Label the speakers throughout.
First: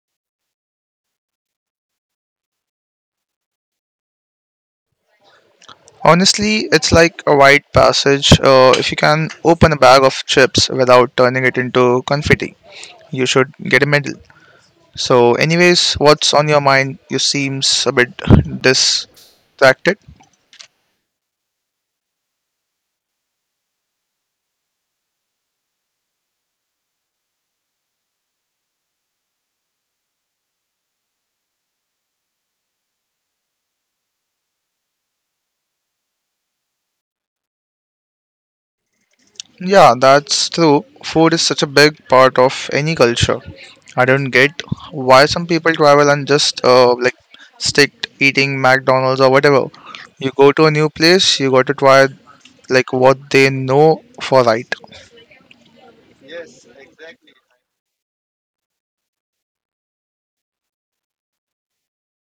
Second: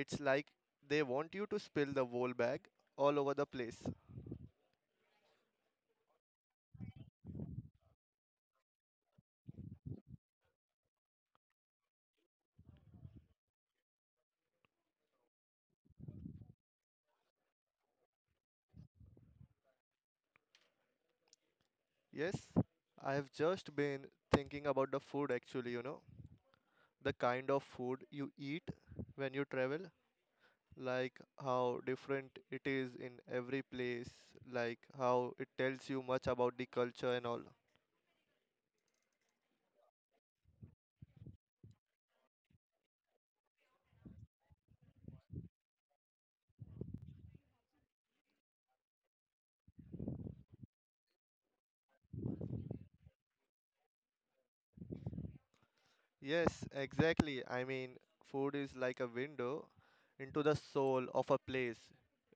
Speaker 1: It's like they want you to spill the whole bag all over the place.
Speaker 2: Honestly, it's like a rite passage. If you can open a bag of chips without turning it into confetti, you should get a medal. So, anyways, what's on your mind? You seems a bit distracted.
Speaker 1: Yes, I have just been thinking about the food actually, the kind of food you eat when you travel, like how different it is in every place, like how it tells you much about the culture and all.
Speaker 2: Yeah, that's true. Food is such a big part of any culture. I don't get why some people travel and just like stick to eating McDonald's or whatever. You go to a new place, you got to try like what they know for right.
Speaker 1: Yes, exactly. I mean, food is like a window into the soul of a place.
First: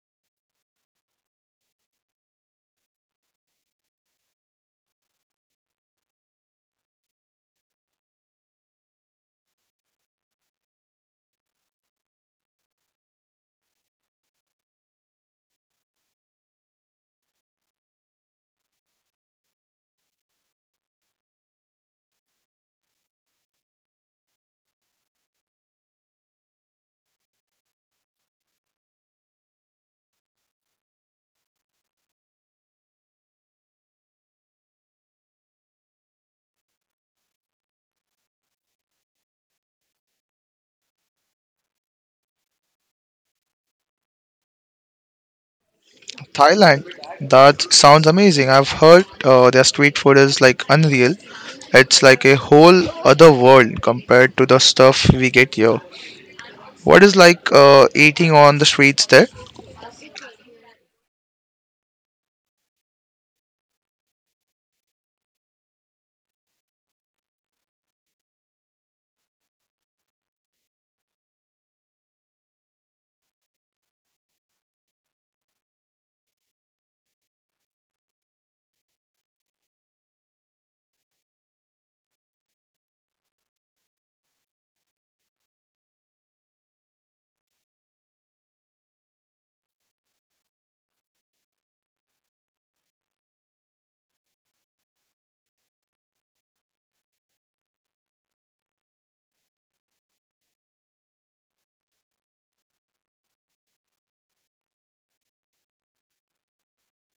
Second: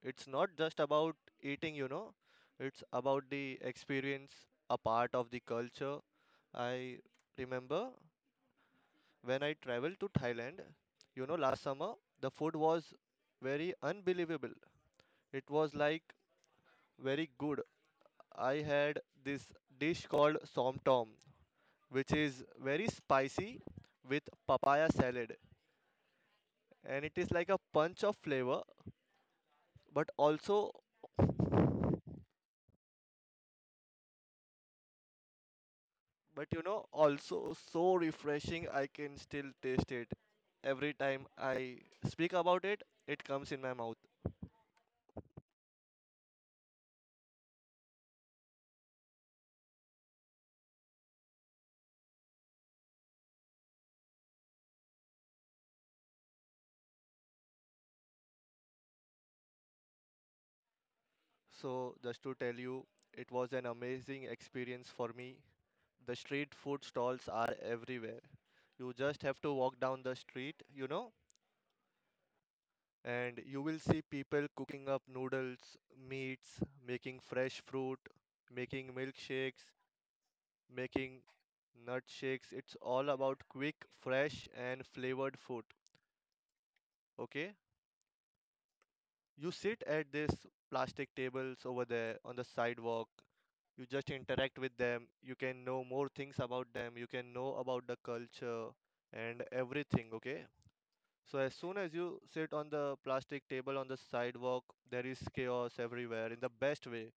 Speaker 1: It's not just about eating, it's about the experience, a part of the culture. I remember when I traveled to Thailand, you know, last summer. The food was very unbelievable. It was like very good. I had this dish called somtom, which is very spicy with papaya salad, and it is like a punch of flavor, but also, but also so refreshing. I can still taste it every time I speak about it. It comes in my mouth.
Speaker 2: Thailand. That sounds amazing. I've heard their street food is like unreal. It's like a whole other world compared to the stuff we get here. What is like eating on the streets there?
Speaker 1: So just to tell you, it was an amazing experience for me. The street food stalls are everywhere. You just have to walk down the street, you know, and you will see people cooking up noodles, meats, making fresh fruit, making milkshakes, making nut shakes. It's all about quick, fresh, and flavored food. Okay? You sit at these plastic tables over there on the sidewalk. You just interact with them. You can know more things about them. You can know about the culture and everything. Okay? So as soon as you sit on the plastic table on the sidewalk, there is chaos everywhere in the best way.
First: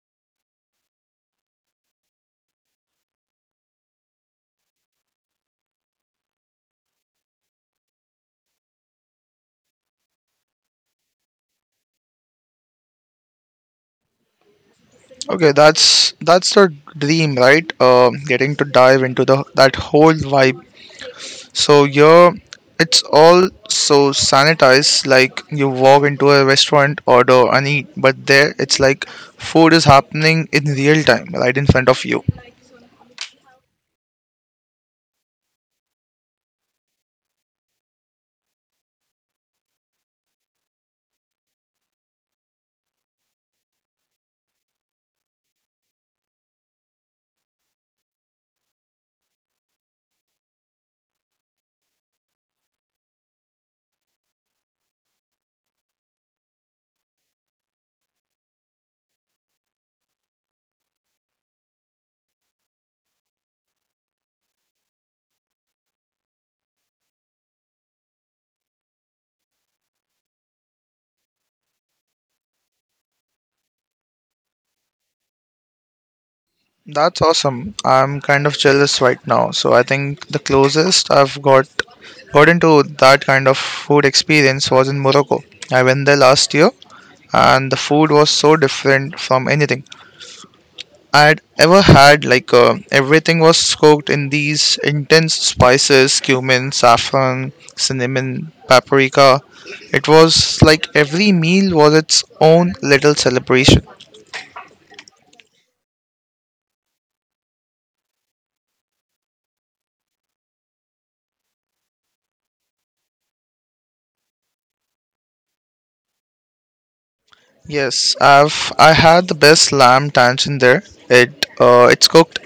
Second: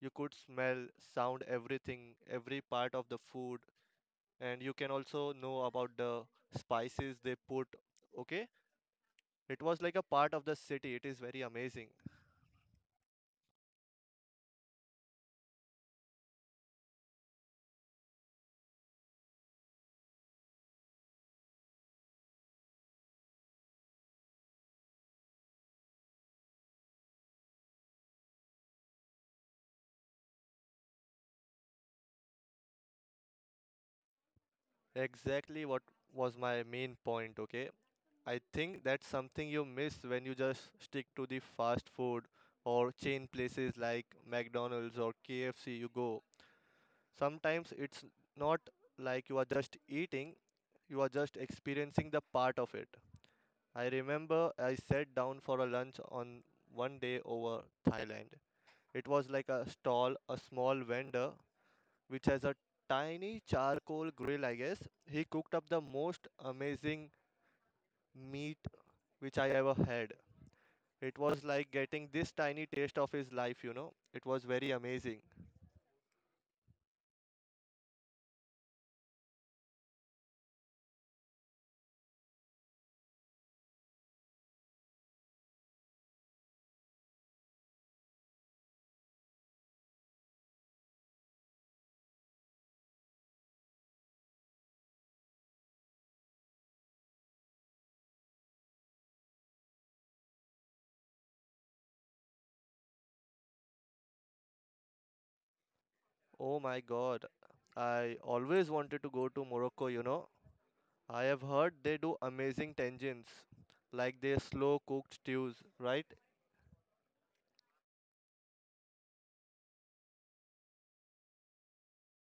Speaker 1: You could smell, sound everything, every part of the food, and you can also know about the spices they put. Okay? It was like a part of the city. It is very amazing.
Speaker 2: Okay, that's the dream, right? Getting to dive into the that whole vibe. So here, it's all so sanitized. Like you walk into a restaurant, order and eat, but there it's like food is happening in real time, right in front of you.
Speaker 1: Exactly what was my main point, okay? I think that's something you miss when you just stick to the fast food or chain places like McDonald's or KFC you go. Sometimes it's not like you are just eating, you are just experiencing the part of it. I remember I sat down for a lunch on one day over Thailand. It was like a stall, a small vendor which has a tiny charcoal grill, I guess. He cooked up the most amazing meat which I ever had. It was like getting this tiny taste of his life, you know. It was very amazing.
Speaker 2: That's awesome. I'm kind of jealous right now. So I think the closest I've got into that kind of food experience was in Morocco. I went there last year and the food was so different from anything I had ever had. Like everything was cooked in these intense spices, cumin, saffron, cinnamon, paprika. It was like every meal was its own little celebration.
Speaker 1: Oh my god. I always wanted to go to Morocco, you know. I have heard they do amazing tangents, like their slow cooked stews, right?
Speaker 2: Yes, I had the best lamb tanchen there. It's cooked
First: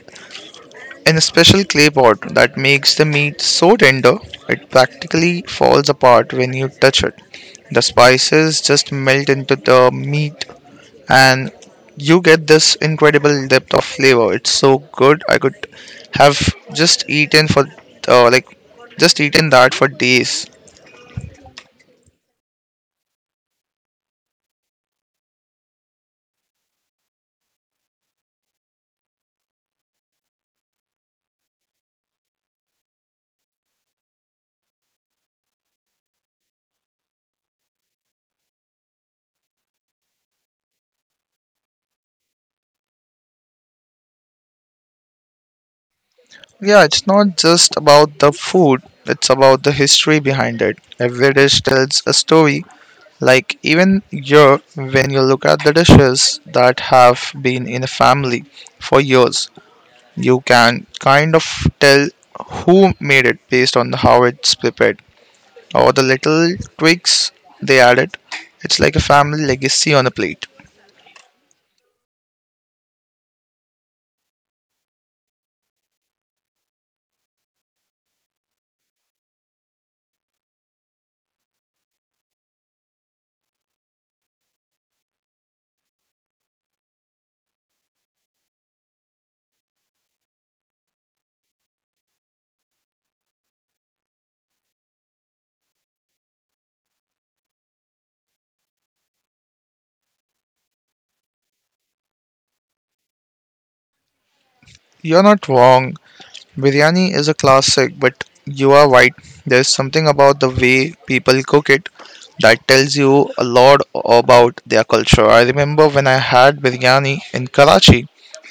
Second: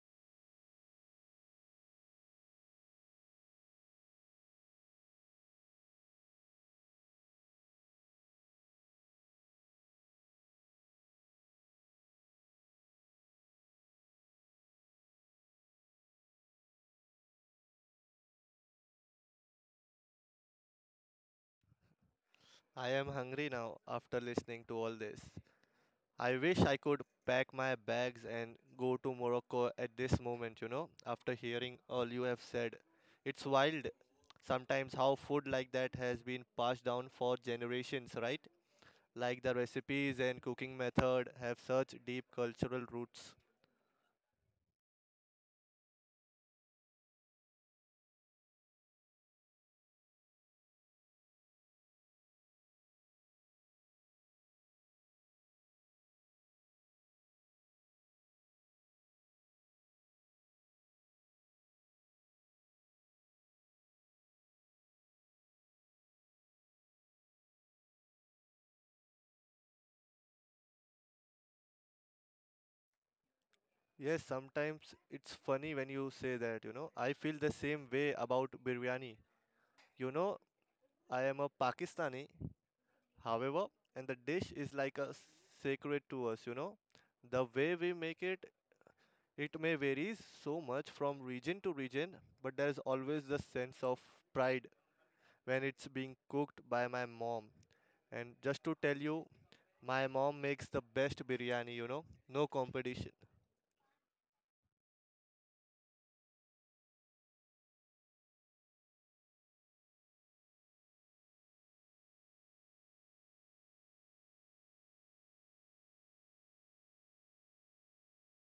Speaker 2: in a special clay pot that makes the meat so tender it practically falls apart when you touch it. The spices just melt into the meat and you get this incredible depth of flavor. It's so good. I could have just eaten for uh, like just eaten that for days.
Speaker 1: I am hungry now after listening to all this. I wish I could pack my bags and go to Morocco at this moment, you know, after hearing all you have said. It's wild sometimes how food like that has been passed down for generations, right? Like the recipes and cooking method have such deep cultural roots.
Speaker 2: Yeah, it's not just about the food, it's about the history behind it. Every dish tells a story. Like, even here, when you look at the dishes that have been in a family for years, you can kind of tell who made it based on how it's prepared or the little tweaks they added. It's like a family legacy on a plate.
Speaker 1: Yes, sometimes it's funny when you say that, you know. I feel the same way about biryani. You know, I am a Pakistani, however, and the dish is like a sacred to us, you know. The way we make it, it may varies so much from region to region, but there's always the sense of pride when it's being cooked by my mom. And just to tell you, my mom makes the best biryani, you know, no competition.
Speaker 2: You're not wrong. Biryani is a classic, but you are right. There's something about the way people cook it that tells you a lot about their culture. I remember when I had biryani in Karachi,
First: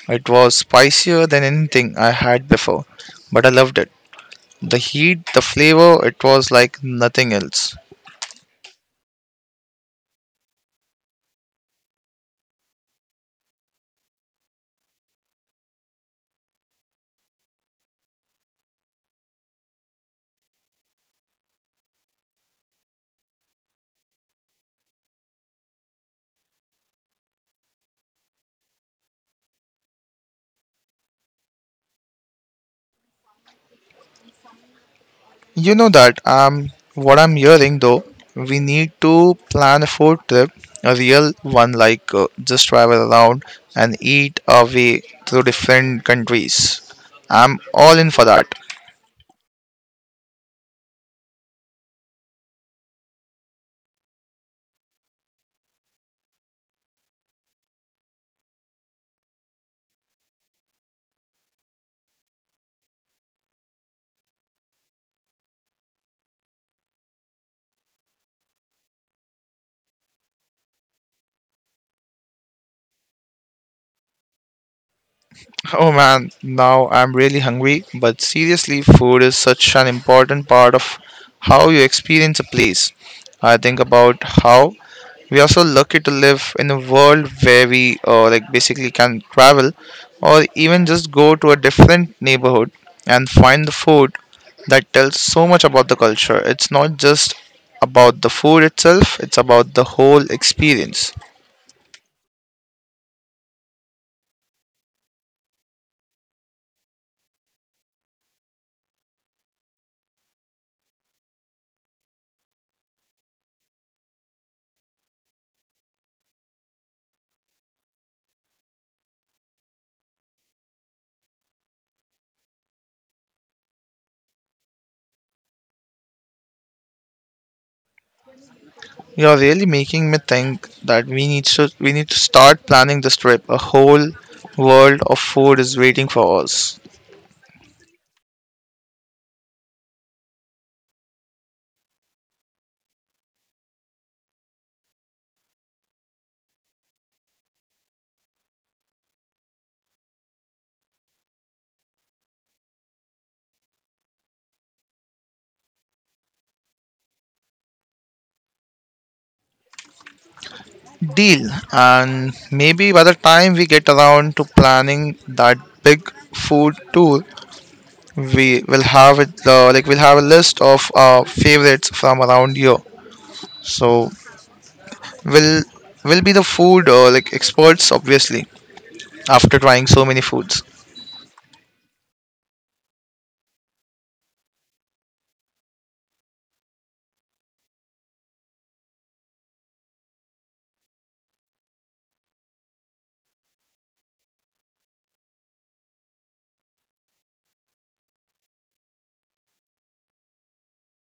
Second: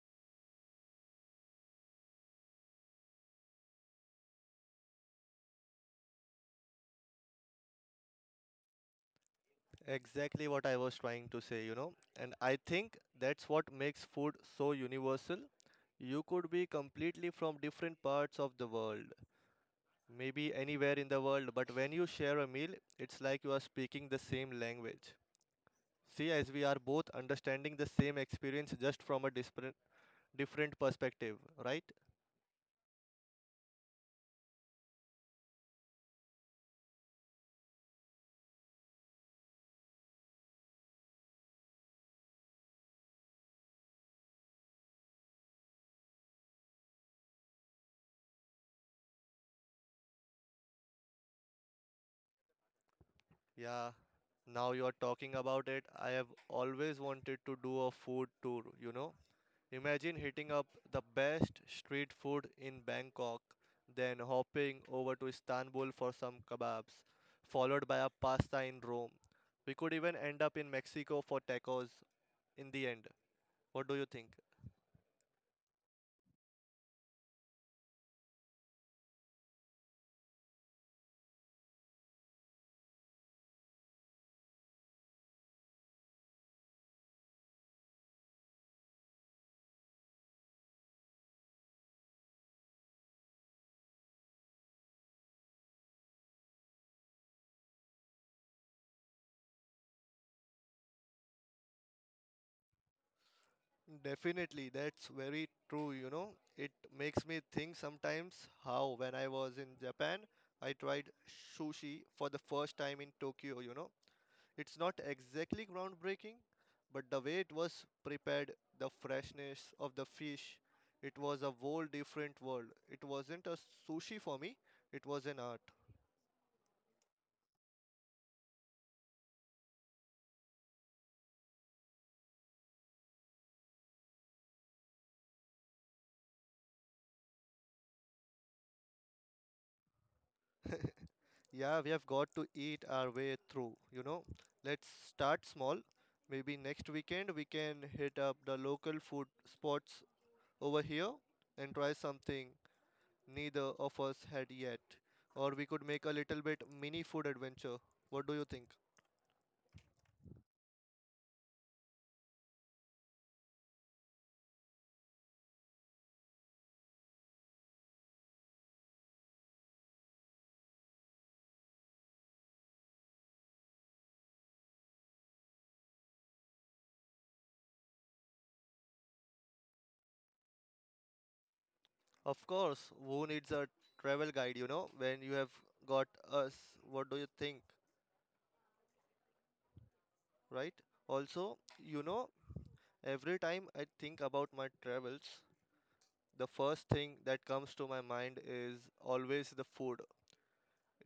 Speaker 2: it was spicier than anything I had before, but I loved it. The heat, the flavor, it was like nothing else.
Speaker 1: Exactly what I was trying to say, you know. And I think that's what makes food so universal. You could be completely from different parts of the world, maybe anywhere in the world, but when you share a meal, it's like you are speaking the same language. See, as we are both understanding the same experience just from a different perspective, right?
Speaker 2: You know that what I'm hearing though, we need to plan a food trip, a real one like just travel around and eat our way through different countries. I'm all in for that.
Speaker 1: Yeah. Now you are talking about it. I have always wanted to do a food tour, you know. Imagine hitting up the best street food in Bangkok, then hopping over to Istanbul for some kebabs, followed by a pasta in Rome. We could even end up in Mexico for tacos in the end. What do you think?
Speaker 2: Oh man, now I'm really hungry. But seriously, food is such an important part of how you experience a place. I think about how we are so lucky to live in a world where we basically can travel or even just go to a different neighborhood and find the food that tells so much about the culture. It's not just about the food itself, it's about the whole experience.
Speaker 1: Definitely, that's very true. You know, it makes me think sometimes how when I was in Japan, I tried sushi for the first time in Tokyo, you know. It's not exactly groundbreaking, but the way it was prepared, the freshness of the fish, it was a whole different world. It wasn't a sushi for me, it was an art.
Speaker 2: You're really making me think that we need to start planning this trip. A whole world of food is waiting for us.
Speaker 1: Yeah, we have got to eat our way through, you know. Let's start small. Maybe next weekend we can hit up the local food spots over here and try something neither of us had yet. Or we could make a little bit mini food adventure. What do you think?
Speaker 2: Deal. And maybe by the time we get around to planning that big food tour, we will have it like we'll have a list of our favorites from around here. So we'll we'll be the food experts obviously after trying so many foods.
Speaker 1: Of course, who needs a travel guide, you know, when you have got us? What do you think, right? Also, you know, every time I think about my travels, the first thing that comes to my mind is always the food.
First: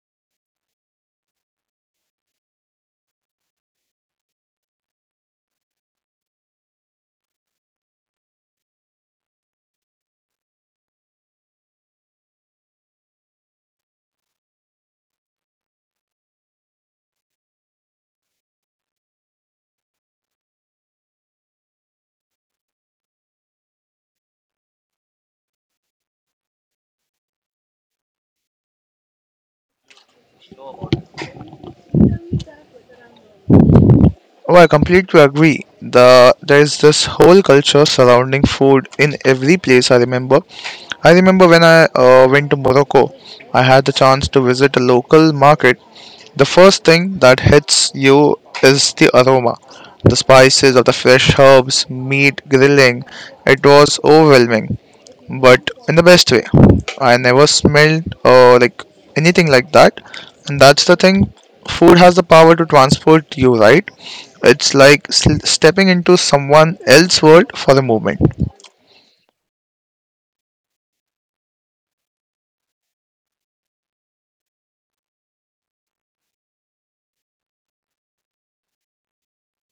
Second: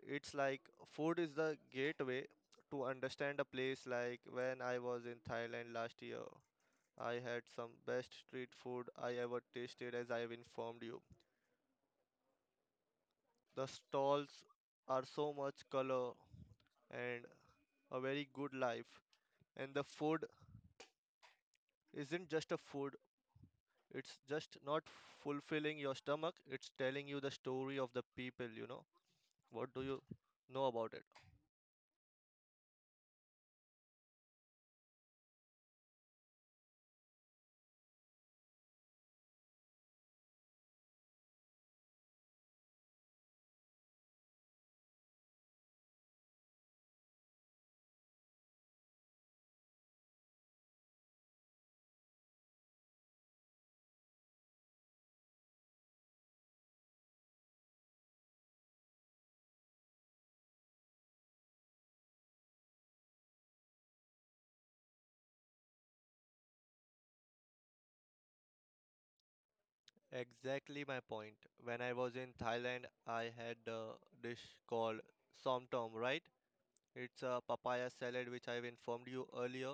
Speaker 1: It's like food is the gateway to understand a place, like when I was in Thailand last year. I had some best street food I ever tasted, as I have informed you. The stalls are so much color and a very good life, and the food isn't just a food, it's just not fulfilling your stomach, it's telling you the story of the people. You know what do you know about it?
Speaker 2: Oh, I completely agree. There is this whole culture surrounding food in every place. I remember when I went to Morocco, I had the chance to visit a local market. The first thing that hits you is the aroma. The spices of the fresh herbs, meat grilling. It was overwhelming, but in the best way. I never smelled anything like that. And that's the thing. Food has the power to transport you, right? It's like stepping into someone else's world for a moment.
Speaker 1: Exactly my point. When I was in Thailand, I had a dish called somtom, right? It's a papaya salad which I've informed you earlier.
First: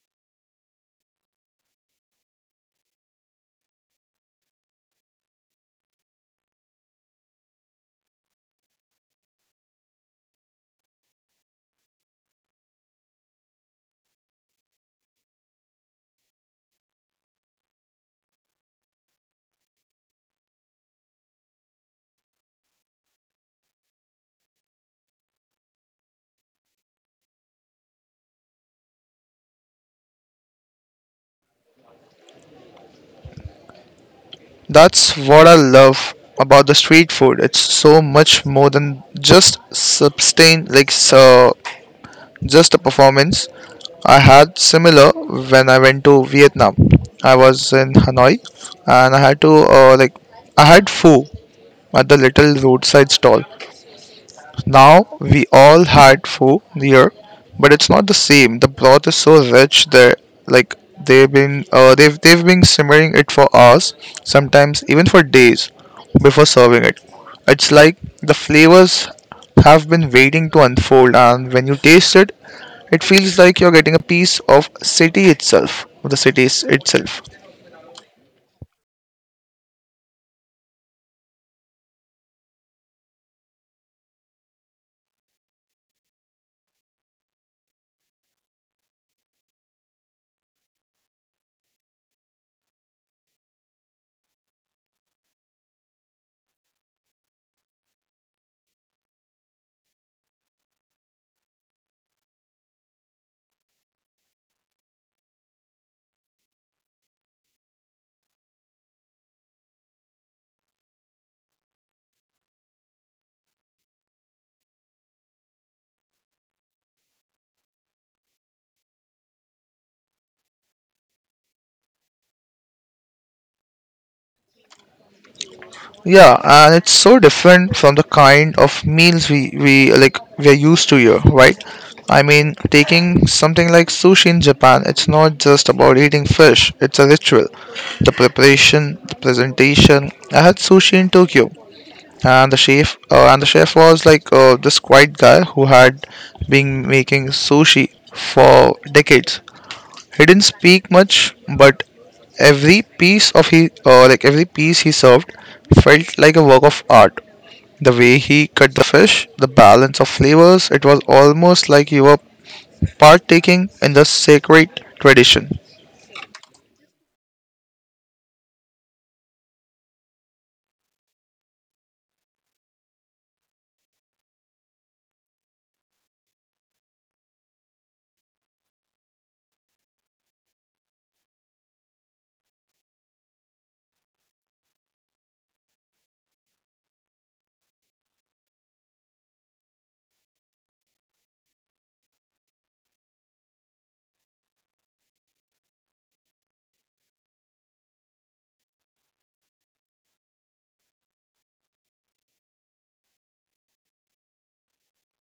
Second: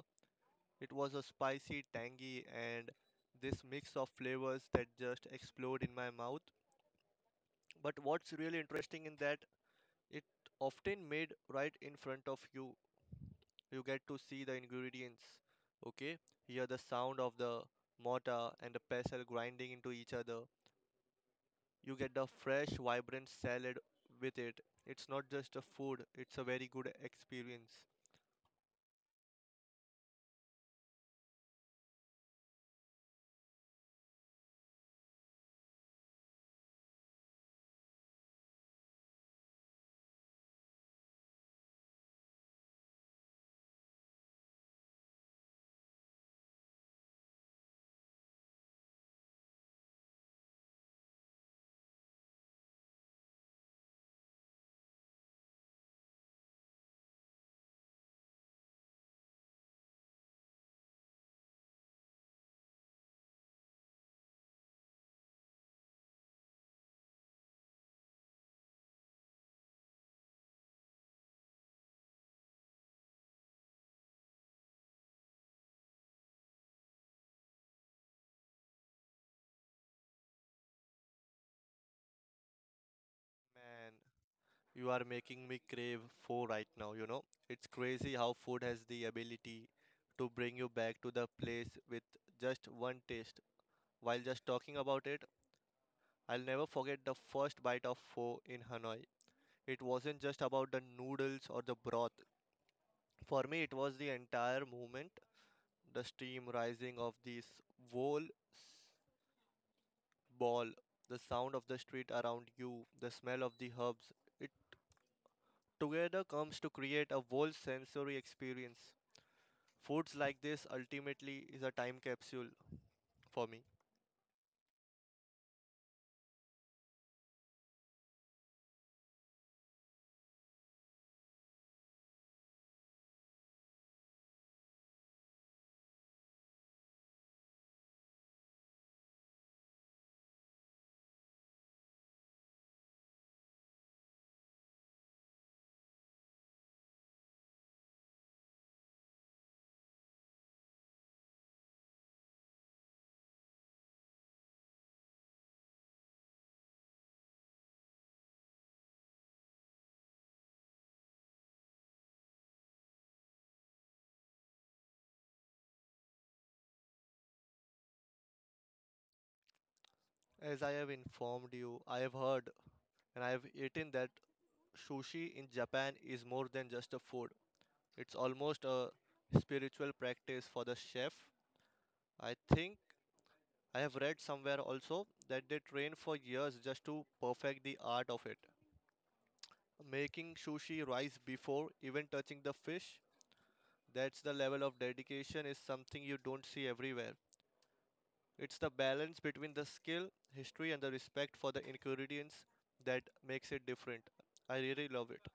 Speaker 1: It was a spicy, tangy, and this mix of flavors that just explode in my mouth. But what's really interesting in that, it often made right in front of you. You get to see the ingredients, okay? Hear the sound of the mortar and the pestle grinding into each other. You get the fresh, vibrant salad with it. It's not just a food, it's a very good experience.
Speaker 2: That's what I love about the street food. It's so much more than just sustain like so just a performance. I had similar when I went to Vietnam. I was in Hanoi and I had to uh, like I had pho at the little roadside stall. Now we all had pho here, but it's not the same. The broth is so rich there, like they've been simmering it for hours, sometimes even for days before serving it. It's like the flavors have been waiting to unfold, and when you taste it, it feels like you're getting a piece of the city itself.
Speaker 1: Man, you are making me crave four right now, you know? It's crazy how food has the ability to bring you back to the place with just one taste. While just talking about it, I'll never forget the first bite of pho in Hanoi. It wasn't just about the noodles or the broth. For me, it was the entire movement, the steam rising of this whole ball, the sound of the street around you, the smell of the herbs. It together comes to create a whole sensory experience. Foods like this ultimately is a time capsule for me.
Speaker 2: Yeah, and it's so different from the kind of meals we're used to here, right? I mean, taking something like sushi in Japan, it's not just about eating fish, it's a ritual. The preparation, the presentation. I had sushi in Tokyo, and the chef was like this quiet guy who had been making sushi for decades. He didn't speak much, but every piece he served felt like a work of art, the way he cut the fish, the balance of flavors. It was almost like you were partaking in the sacred tradition.
Speaker 1: As I have informed you, I have heard and I have eaten that sushi in Japan is more than just a food. It's almost a spiritual practice for the chef. I think I have read somewhere also that they train for years just to perfect the art of it. Making sushi rice before even touching the fish, that's the level of dedication is something you don't see everywhere. It's the balance between the skill, history, and the respect for the ingredients that makes it different. I really love it.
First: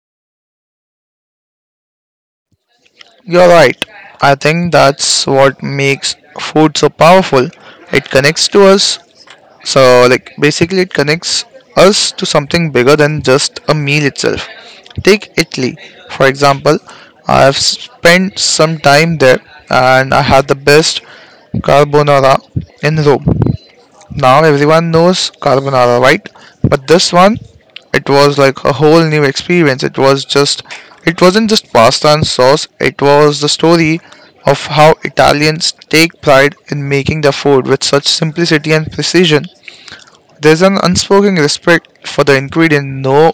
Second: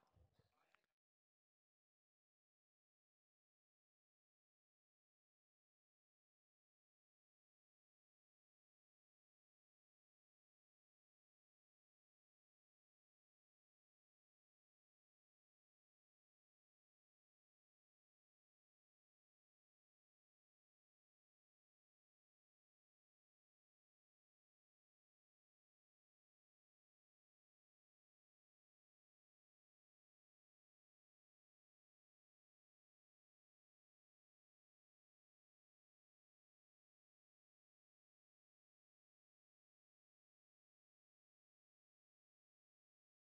Speaker 2: You're right. I think that's what makes food so powerful. It connects to us. So, like, basically, it connects us to something bigger than just a meal itself. Take Italy, for example. I have spent some time there and I had the best carbonara in Rome. Now everyone knows carbonara, right? But this one, it was like a whole new experience. It wasn't just pasta and sauce. It was the story of how Italians take pride in making their food with such simplicity and precision. There's an unspoken respect for the ingredient. No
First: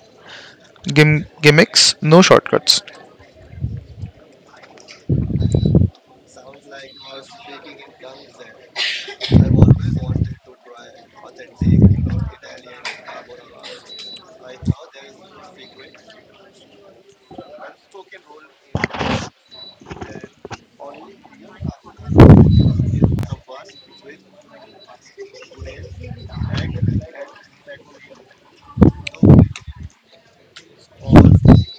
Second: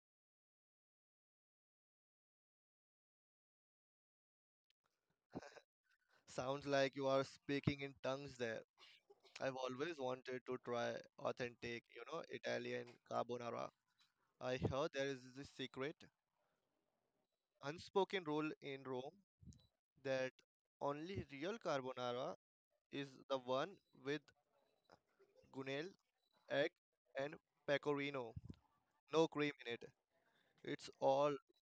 Speaker 2: gimmicks, no shortcuts.
Speaker 1: Sounds like you are speaking in tongues there. I've always wanted to try authentic, you know, Italian carbonara. I heard there is this secret, unspoken rule in Rome that only real carbonara is the one with gunelle, egg, and pecorino. No cream in it. It's all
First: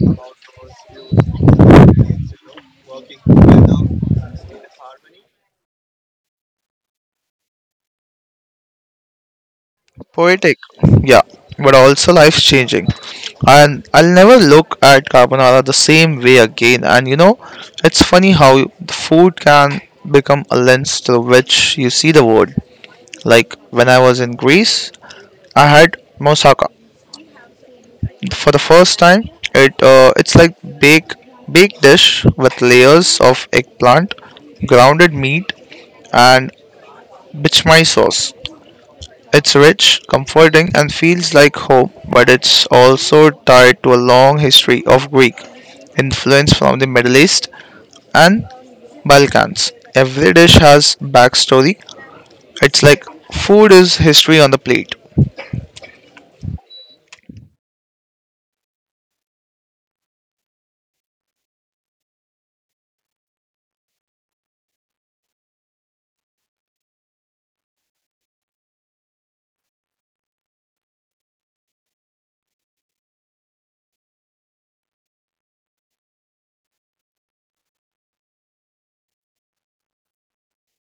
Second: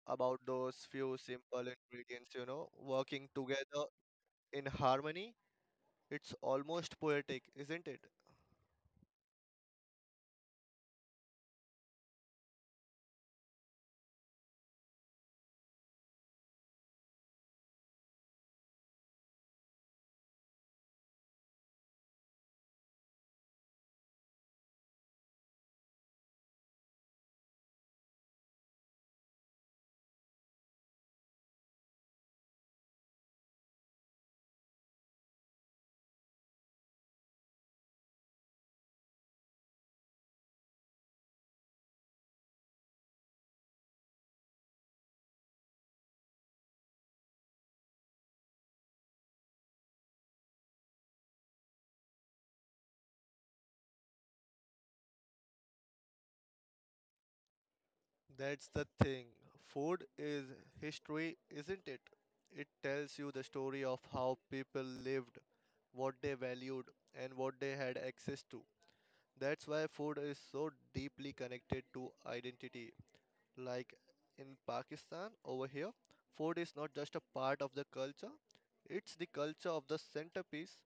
Speaker 1: about those few simple ingredients, you know, working together in harmony. It's almost poetic, isn't it?
Speaker 2: Poetic, yeah, but also life changing. And I'll never look at carbonara the same way again. And you know, it's funny how food can become a lens through which you see the world. Like when I was in Greece, I had moussaka for the first time. It's like baked dish with layers of eggplant, grounded meat, and bichmai sauce. It's rich, comforting, and feels like home, but it's also tied to a long history of Greek influence from the Middle East and Balkans. Every dish has backstory. It's like food is history on the plate.
Speaker 1: That's the thing. Food is history, isn't it? It tells you the story of how people lived, what they valued, and what they had access to. That's why food is so deeply connected to identity. Like in Pakistan, over here, food is not just a part of the culture, it's the culture of the centerpiece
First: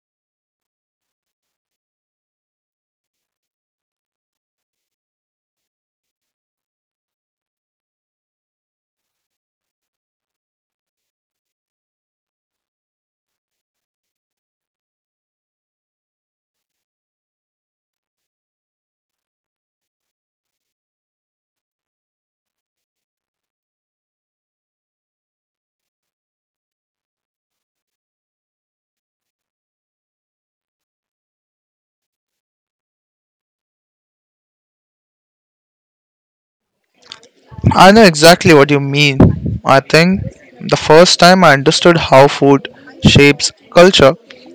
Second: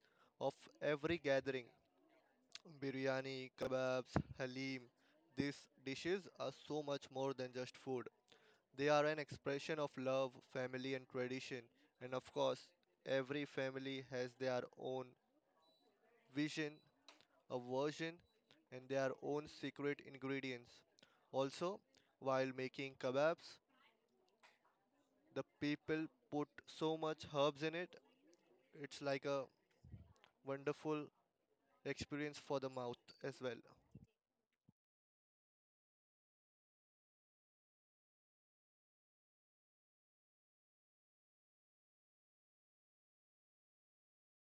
Speaker 1: of every gathering. Biryani, kebabs, halim, these dishes are so much more than just food. They are an expression of love, family, and tradition. And of course, every family has their own vision, a version, and their own secret ingredients. Also, while making kebabs, the people put so much herbs in it, it's like a wonderful experience for the mouth as well.
Speaker 2: I know exactly what you mean. I think the first time I understood how food shapes culture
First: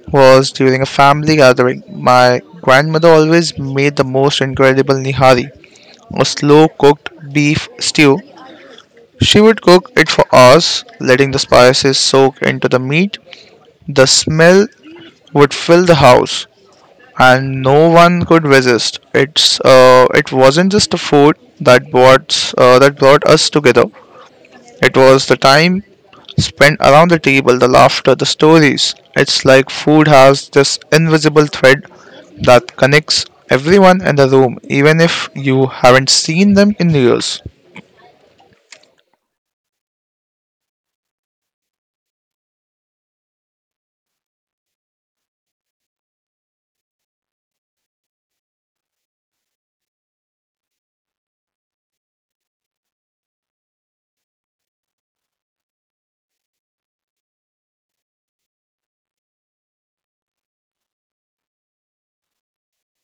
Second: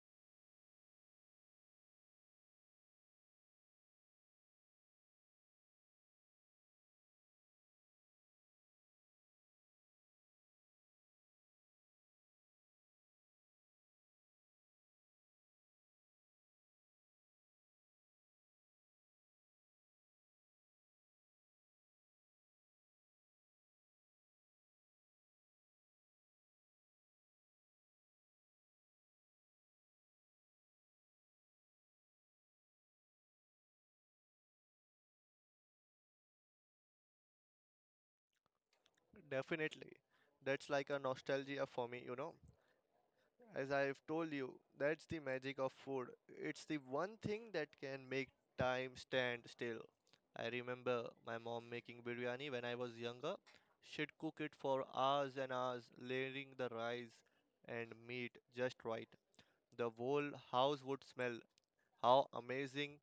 Speaker 2: was during a family gathering. My grandmother always made the most incredible nihari, a slow cooked beef stew. She would cook it for hours, letting the spices soak into the meat. The smell would fill the house, and no one could resist. It wasn't just the food that brought us together. It was the time spent around the table, the laughter, the stories. It's like food has this invisible thread that connects everyone in the room, even if you haven't seen them in years.
Speaker 1: Definitely. That's like a nostalgia for me, you know. As I've told you, that's the magic of food. It's the one thing that can make time stand still. I remember my mom making biryani when I was younger. She'd cook it for hours and hours, layering the rice and meat just right. The whole house would smell. How amazing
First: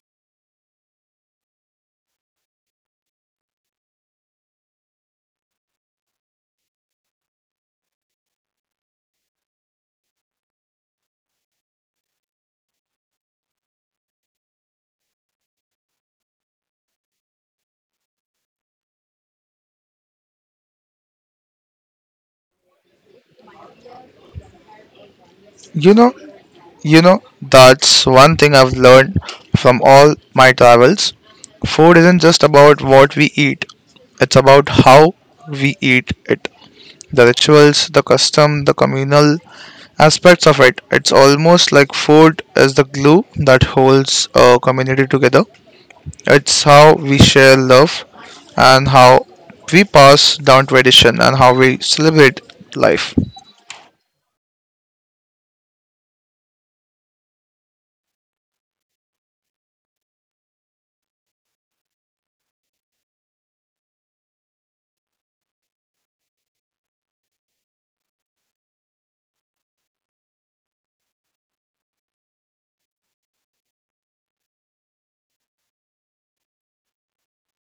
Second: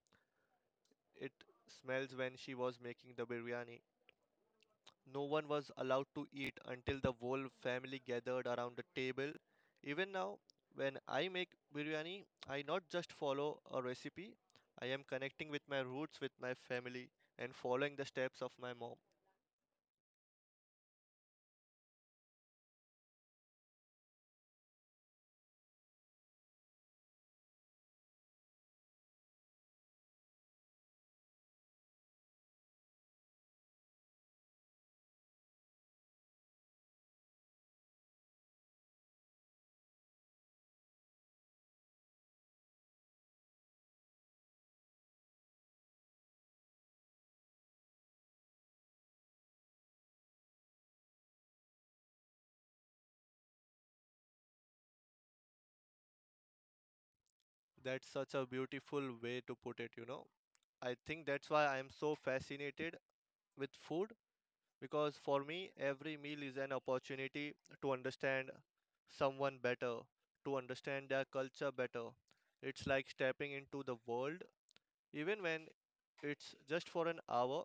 Speaker 1: it smells when she was making the biryani. No one was allowed to eat until the whole family gathered around the table. Even now, when I make biryani, I not just follow a recipe, I am connecting with my roots, with my family, and following the steps of my mom.
Speaker 2: You know, You know, that's one thing I've learned from all my travels. Food isn't just about what we eat, it's about how we eat it. The rituals, the custom, the communal aspects of it. It's almost like food is the glue that holds a community together. It's how we share love and how we pass down tradition and how we celebrate life.
Speaker 1: That's such a beautiful way to put it, you know. I think that's why I am so fascinated with food because for me, every meal is an opportunity to understand someone better, to understand their culture better. It's like stepping into the world, even when it's just for an hour,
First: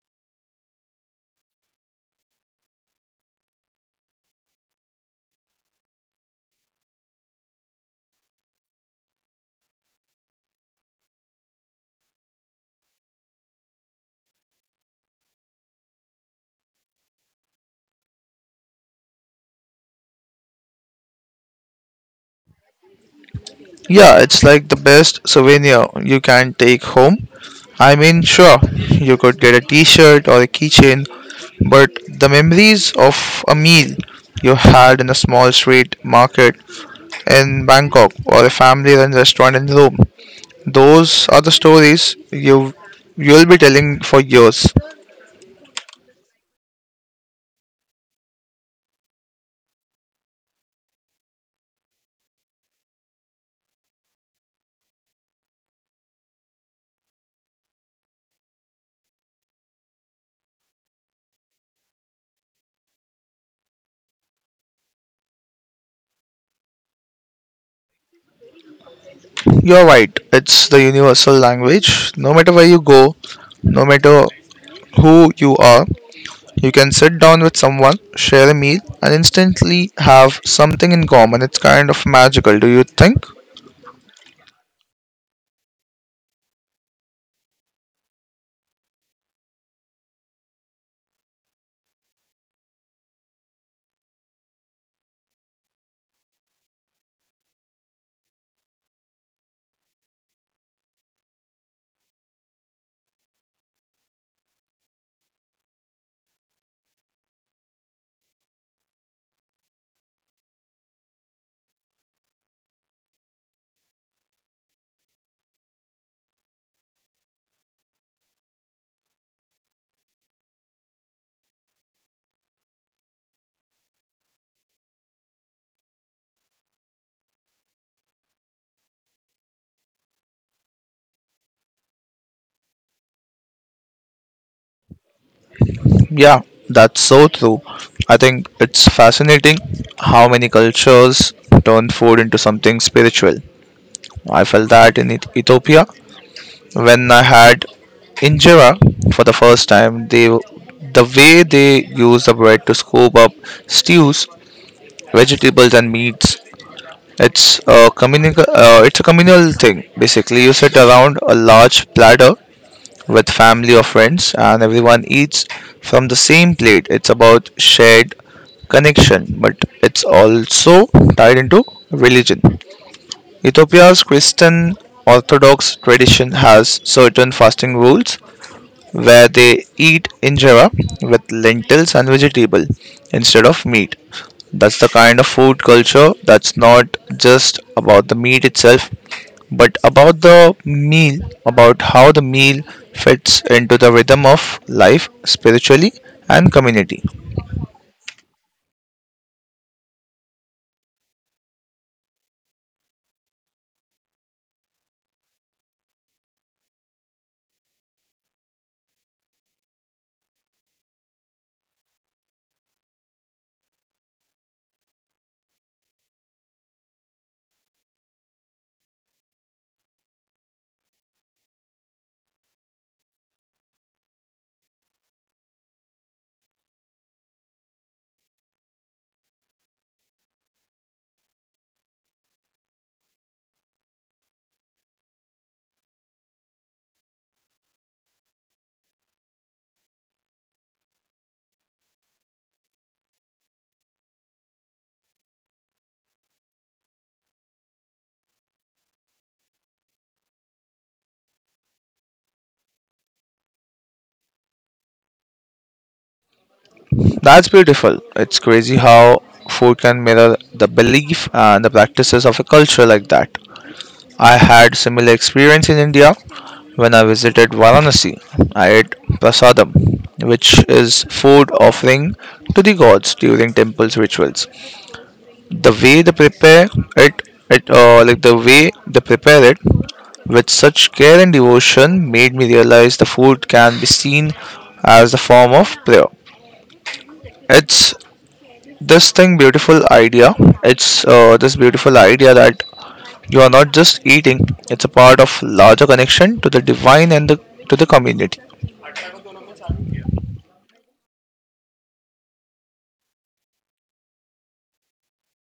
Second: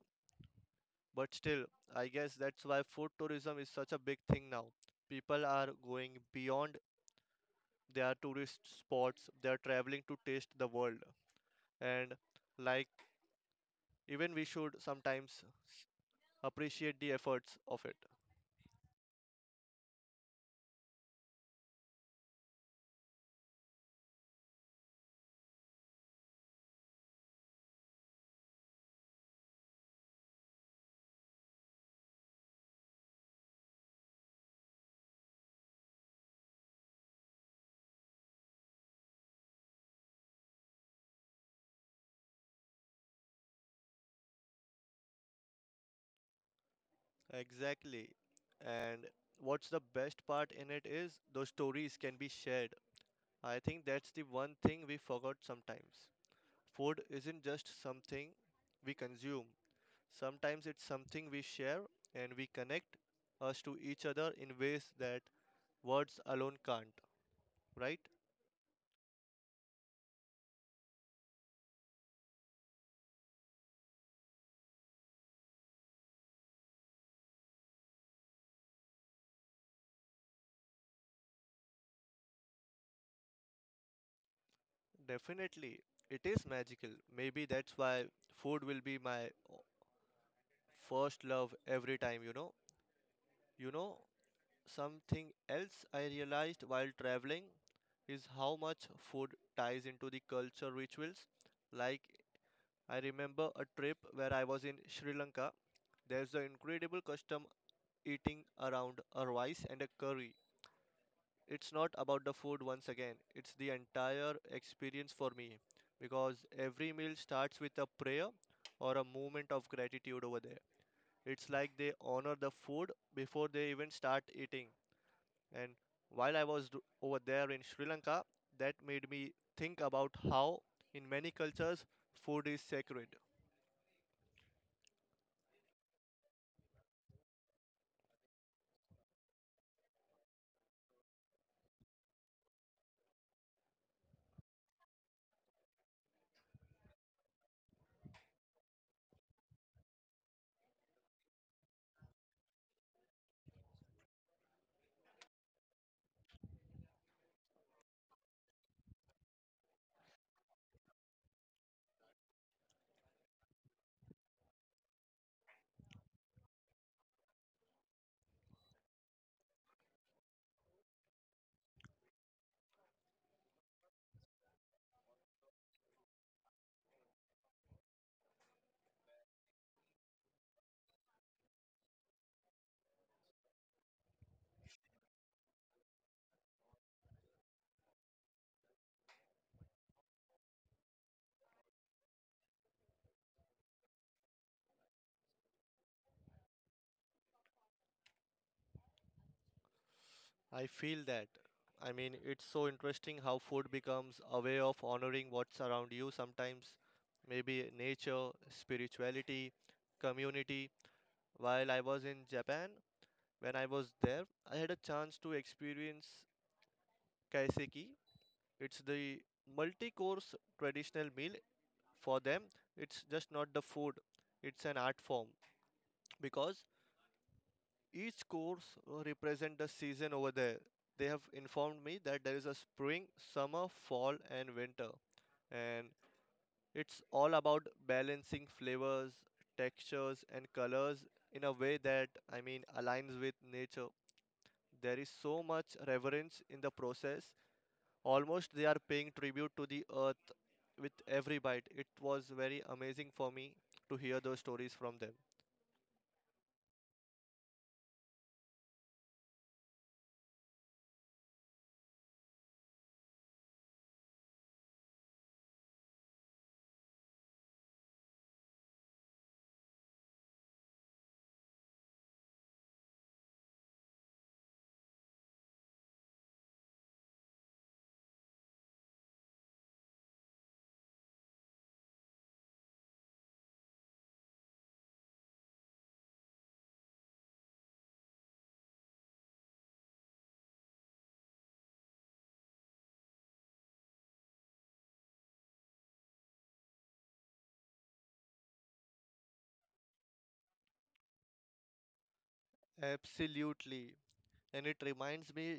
Speaker 1: but still, I guess that's why food tourism is such a big thing now. People are going beyond their tourist spots, they're traveling to taste the world. And like, even we should sometimes appreciate the efforts of it.
Speaker 2: Yeah, it's like the best souvenir you can take home. I mean, sure, you could get a t shirt or a keychain, but the memories of a meal you had in a small street market in Bangkok or a family run restaurant in Rome, those are the stories you'll be telling for years.
Speaker 1: Exactly. And what's the best part in it is those stories can be shared. I think that's the one thing we forgot sometimes. Food isn't just something we consume, sometimes it's something we share and we connect us to each other in ways that words alone can't, right?
Speaker 2: You're right, it's the universal language. No matter where you go, no matter who you are, you can sit down with someone, share a meal, and instantly have something in common. It's kind of magical, do you think?
Speaker 1: Definitely. It is magical. Maybe that's why food will be my first love every time, you know. You know, something else I realized while traveling is how much food ties into the culture rituals. Like, I remember a trip where I was in Sri Lanka. There's the incredible custom eating around a rice and a curry. It's not about the food once again, it's the entire experience for me because every meal starts with a prayer or a moment of gratitude over there. It's like they honor the food before they even start eating. And while I was do- over there in Sri Lanka, that made me think about how, in many cultures, food is sacred.
Speaker 2: Yeah, that's so true. I think it's fascinating how many cultures turn food into something spiritual. I felt that in Ethiopia when I had injera for the first time. The way they use the bread to scoop up stews, vegetables, and meats. It's a communal thing. Basically, you sit around a large platter with family or friends, and everyone eats from the same plate. It's about shared connection, but it's also tied into religion. Ethiopia's Christian Orthodox tradition has certain fasting rules where they eat injera with lentils and vegetable instead of meat. That's the kind of food culture that's not just about the meat itself, but about the meal, about how the meal fits into the rhythm of life spiritually and community.
Speaker 1: I feel that. I mean, it's so interesting how food becomes a way of honoring what's around you sometimes, maybe nature, spirituality, community. While I was in Japan, when I was there, I had a chance to experience kaiseki. It's the multi course traditional meal. For them, it's just not the food, it's an art form because each course represent the season over there. They have informed me that there is a spring, summer, fall, and winter, and it's all about balancing flavors, textures, and colors in a way that I mean aligns with nature. There is so much reverence in the process. Almost they are paying tribute to the earth with every bite. It was very amazing for me to hear those stories from them.
Speaker 2: That's beautiful. It's crazy how food can mirror the belief and the practices of a culture like that. I had similar experience in India when I visited Varanasi. I ate prasadam, which is food offering to the gods during temples rituals. The way it, the way they prepare it with such care and devotion made me realize the food can be seen as a form of prayer. It's this thing beautiful idea it's uh, this beautiful idea that you are not just eating, it's a part of larger connection to the divine and to the community.
Speaker 1: Absolutely. And it reminds me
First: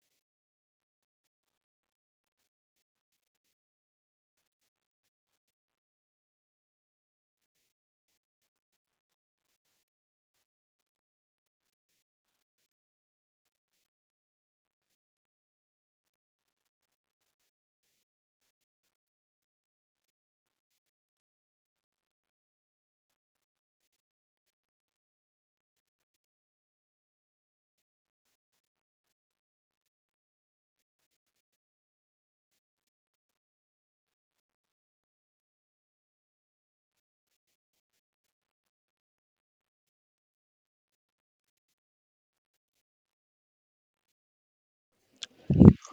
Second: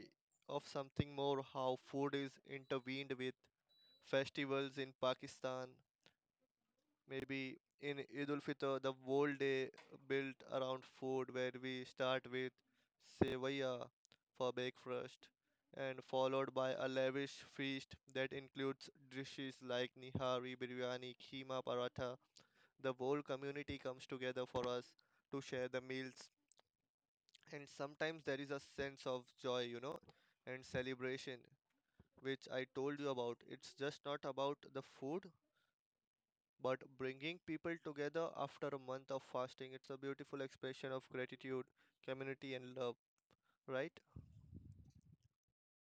Speaker 1: of something more how food is intervened with festivals in Pakistan. Maybe in Eid ul Fitr, the whole day built around food, where we start with sevaya for breakfast and followed by a lavish feast that includes dishes like nihari, biryani, keema, paratha. The whole community comes together for us to share the meals, and sometimes there is a sense of joy, you know, and celebration, which I told you about. It's just not about the food, but bringing people together after a month of fasting. It's a beautiful expression of gratitude, community, and love, right?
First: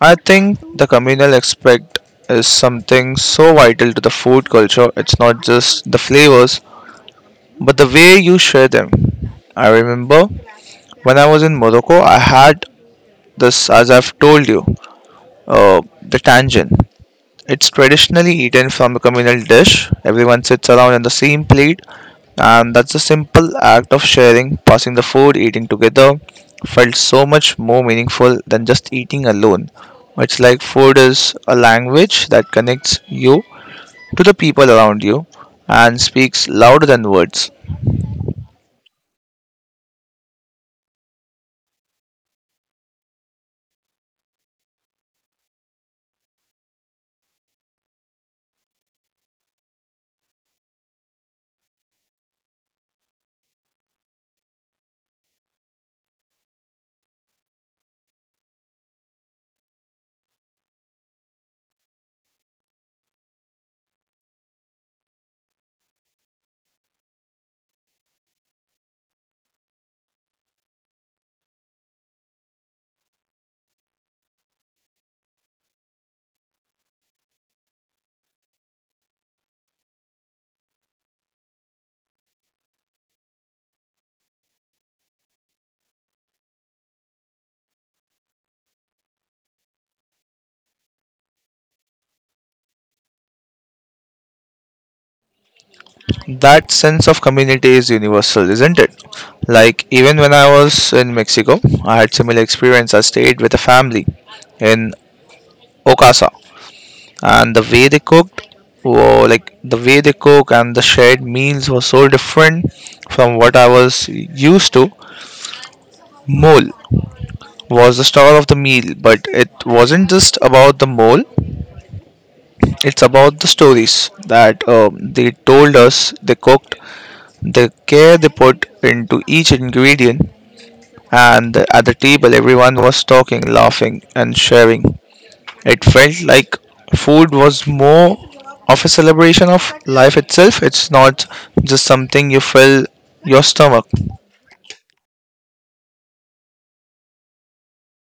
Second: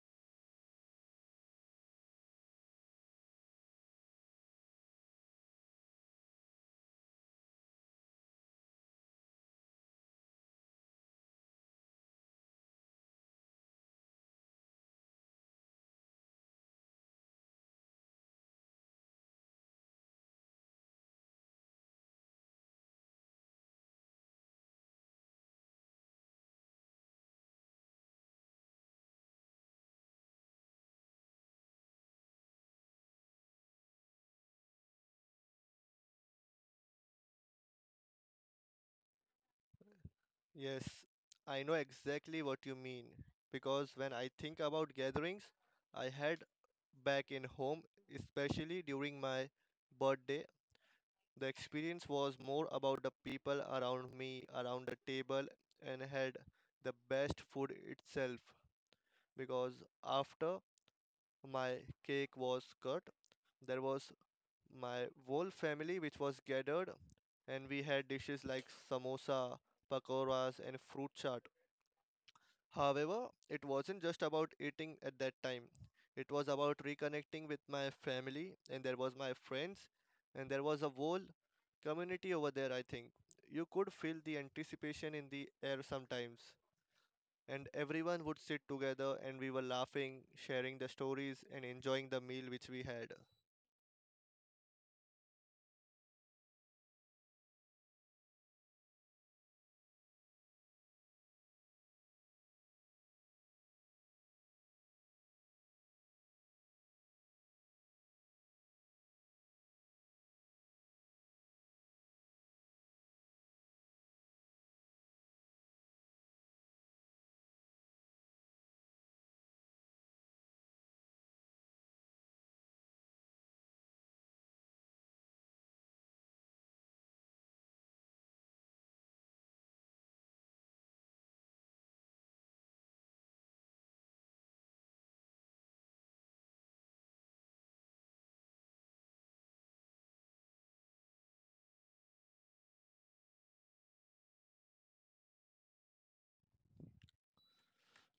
Speaker 2: I think the communal aspect is something so vital to the food culture. It's not just the flavors but the way you share them. I remember when I was in Morocco, I had this, as I've told you, the tangent. It's traditionally eaten from a communal dish. Everyone sits around on the same plate, and that's a simple act of sharing, passing the food, eating together, felt so much more meaningful than just eating alone. It's like food is a language that connects you to the people around you and speaks louder than words.
Speaker 1: Yes, I know exactly what you mean. Because when I think about gatherings I had back in home, especially during my birthday, the experience was more about the people around me, around the table, and had the best food itself. Because after my cake was cut, there was my whole family which was gathered, and we had dishes like samosa, pakoras, and fruit chaat. However, it wasn't just about eating at that time. It was about reconnecting with my family, and there was my friends, and there was a whole community over there, I think. You could feel the anticipation in the air sometimes. And everyone would sit together, and we were laughing, sharing the stories, and enjoying the meal which we had.
Speaker 2: That sense of community is universal, isn't it? Like even when I was in Mexico, I had similar experience. I stayed with a family in Ocasa, and the way they cook and the shared meals were so different from what I was used to. Mole was the star of the meal, but it wasn't just about the mole. It's about the stories that they told us, they cooked, the care they put into each ingredient, and at the table everyone was talking, laughing, and sharing. It felt like food was more of a celebration of life itself. It's not just something you fill your stomach.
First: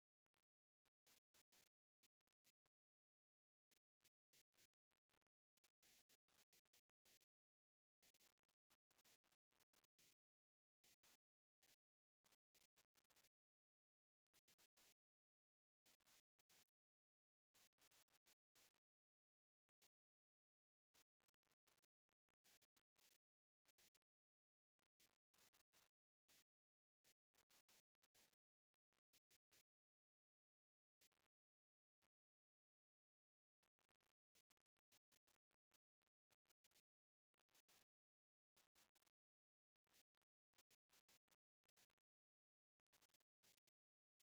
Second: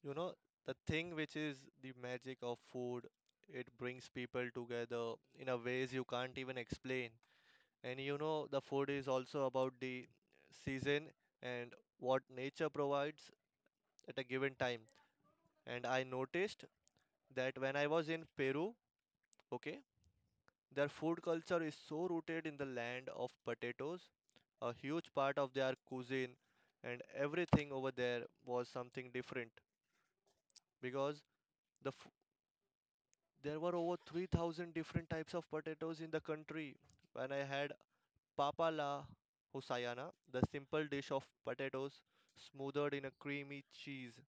Speaker 1: You know, the thing which is the magic of food, it brings people together in a ways you can't even explain. And you know, the food is also about the season and what nature provides at a given time. And I noticed that when I was in Peru, okay, their food culture is so rooted in the land of potatoes, a huge part of their cuisine, and everything over there was something different because the f- there were over 3,000 different types of potatoes in the country. When I had Papa La Husayana, the simple dish of potatoes smothered in a creamy cheese